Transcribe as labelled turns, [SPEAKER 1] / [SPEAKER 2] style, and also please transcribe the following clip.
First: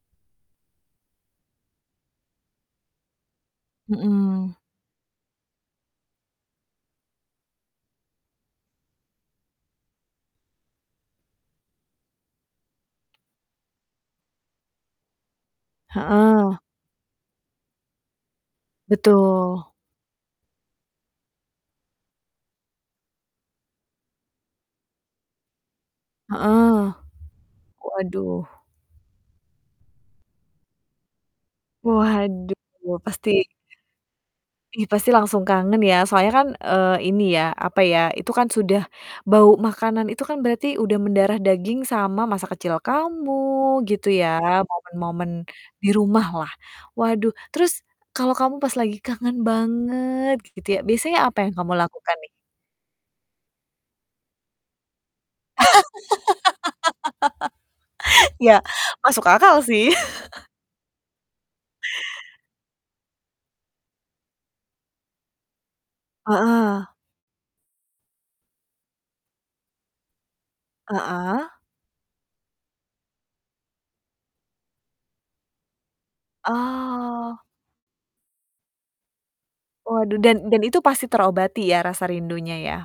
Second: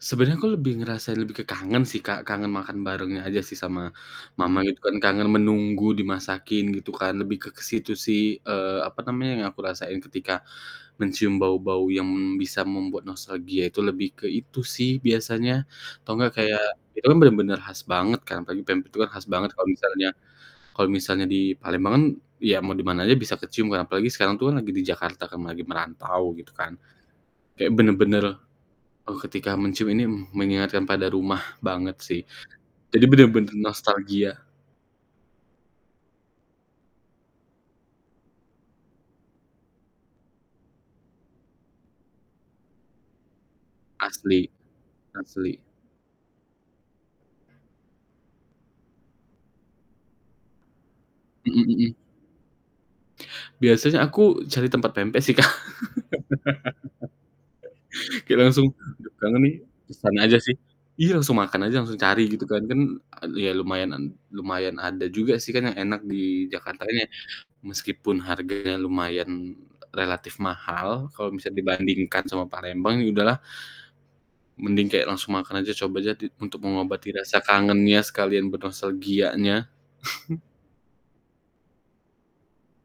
[SPEAKER 1] Sebenernya aku lebih ngerasain, lebih ke kangen sih Kak, kangen makan barengnya aja sih sama
[SPEAKER 2] Mhm.
[SPEAKER 1] mama itu kan, kangen menunggu dimasakin gitu kan, lebih ke ke situ sih, eee, apa namanya, yang aku rasain ketika mencium bau-bau yang bisa membuat nostalgia itu lebih ke itu sih, biasanya. Atau nggak
[SPEAKER 2] Heeh.
[SPEAKER 1] kayak itukan bener-bener khas banget kan, apalagi pempek itu kan khas banget kalau
[SPEAKER 2] Betul.
[SPEAKER 1] misalnya kalau misalnya di Palembang kan ya mau di mana aja bisa kecium kan apalagi sekarang tuh kan lagi di Jakarta kan, lagi merantau gitu kan.
[SPEAKER 2] Heeh.
[SPEAKER 1] Kayak bener bener,
[SPEAKER 2] Waduh.
[SPEAKER 1] eee, ketika mencium ini mengingatkan pada rumah banget sih.
[SPEAKER 2] Waduh,
[SPEAKER 1] Jadi bener
[SPEAKER 2] pasti
[SPEAKER 1] bener nostalgia.
[SPEAKER 2] Ih, pasti langsung kangen ya, soalnya kan, eee, ini ya, apa ya, itu kan sudah bau makanan itu kan berarti udah mendarah daging sama masa kecil kamu gitu ya,
[SPEAKER 1] Asli,
[SPEAKER 2] momen-momen
[SPEAKER 1] asli.
[SPEAKER 2] di rumah lah. Waduh, terus kalau kamu pas lagi kangen banget gitu ya, biasanya apa yang
[SPEAKER 1] Mhm
[SPEAKER 2] kamu
[SPEAKER 1] mhm.
[SPEAKER 2] lakukan nih?
[SPEAKER 1] Biasanya aku cari tempat pempek sih Kak. Kita
[SPEAKER 2] ya,
[SPEAKER 1] langsung
[SPEAKER 2] masuk
[SPEAKER 1] kangen ini
[SPEAKER 2] akal sih.
[SPEAKER 1] pesan aja sih, iya langsung makan aja langsung cari gitu kan, kan e iya lumayan nan lumayan ada juga sih, kan yang enak di
[SPEAKER 2] Heeh.
[SPEAKER 1] Jakarta ini, meskipun harganya lumayan relatif mahal, kalo
[SPEAKER 2] Heeh.
[SPEAKER 1] misalnya dibandingkan sama Palembang ya udahlah, mending kayak langsung makan aja coba aja di untuk mengobati rasa
[SPEAKER 2] Oh.
[SPEAKER 1] kangennya sekalian bernostalgianya.
[SPEAKER 2] Waduh, dan dan itu pasti terobati ya rasa rindunya ya.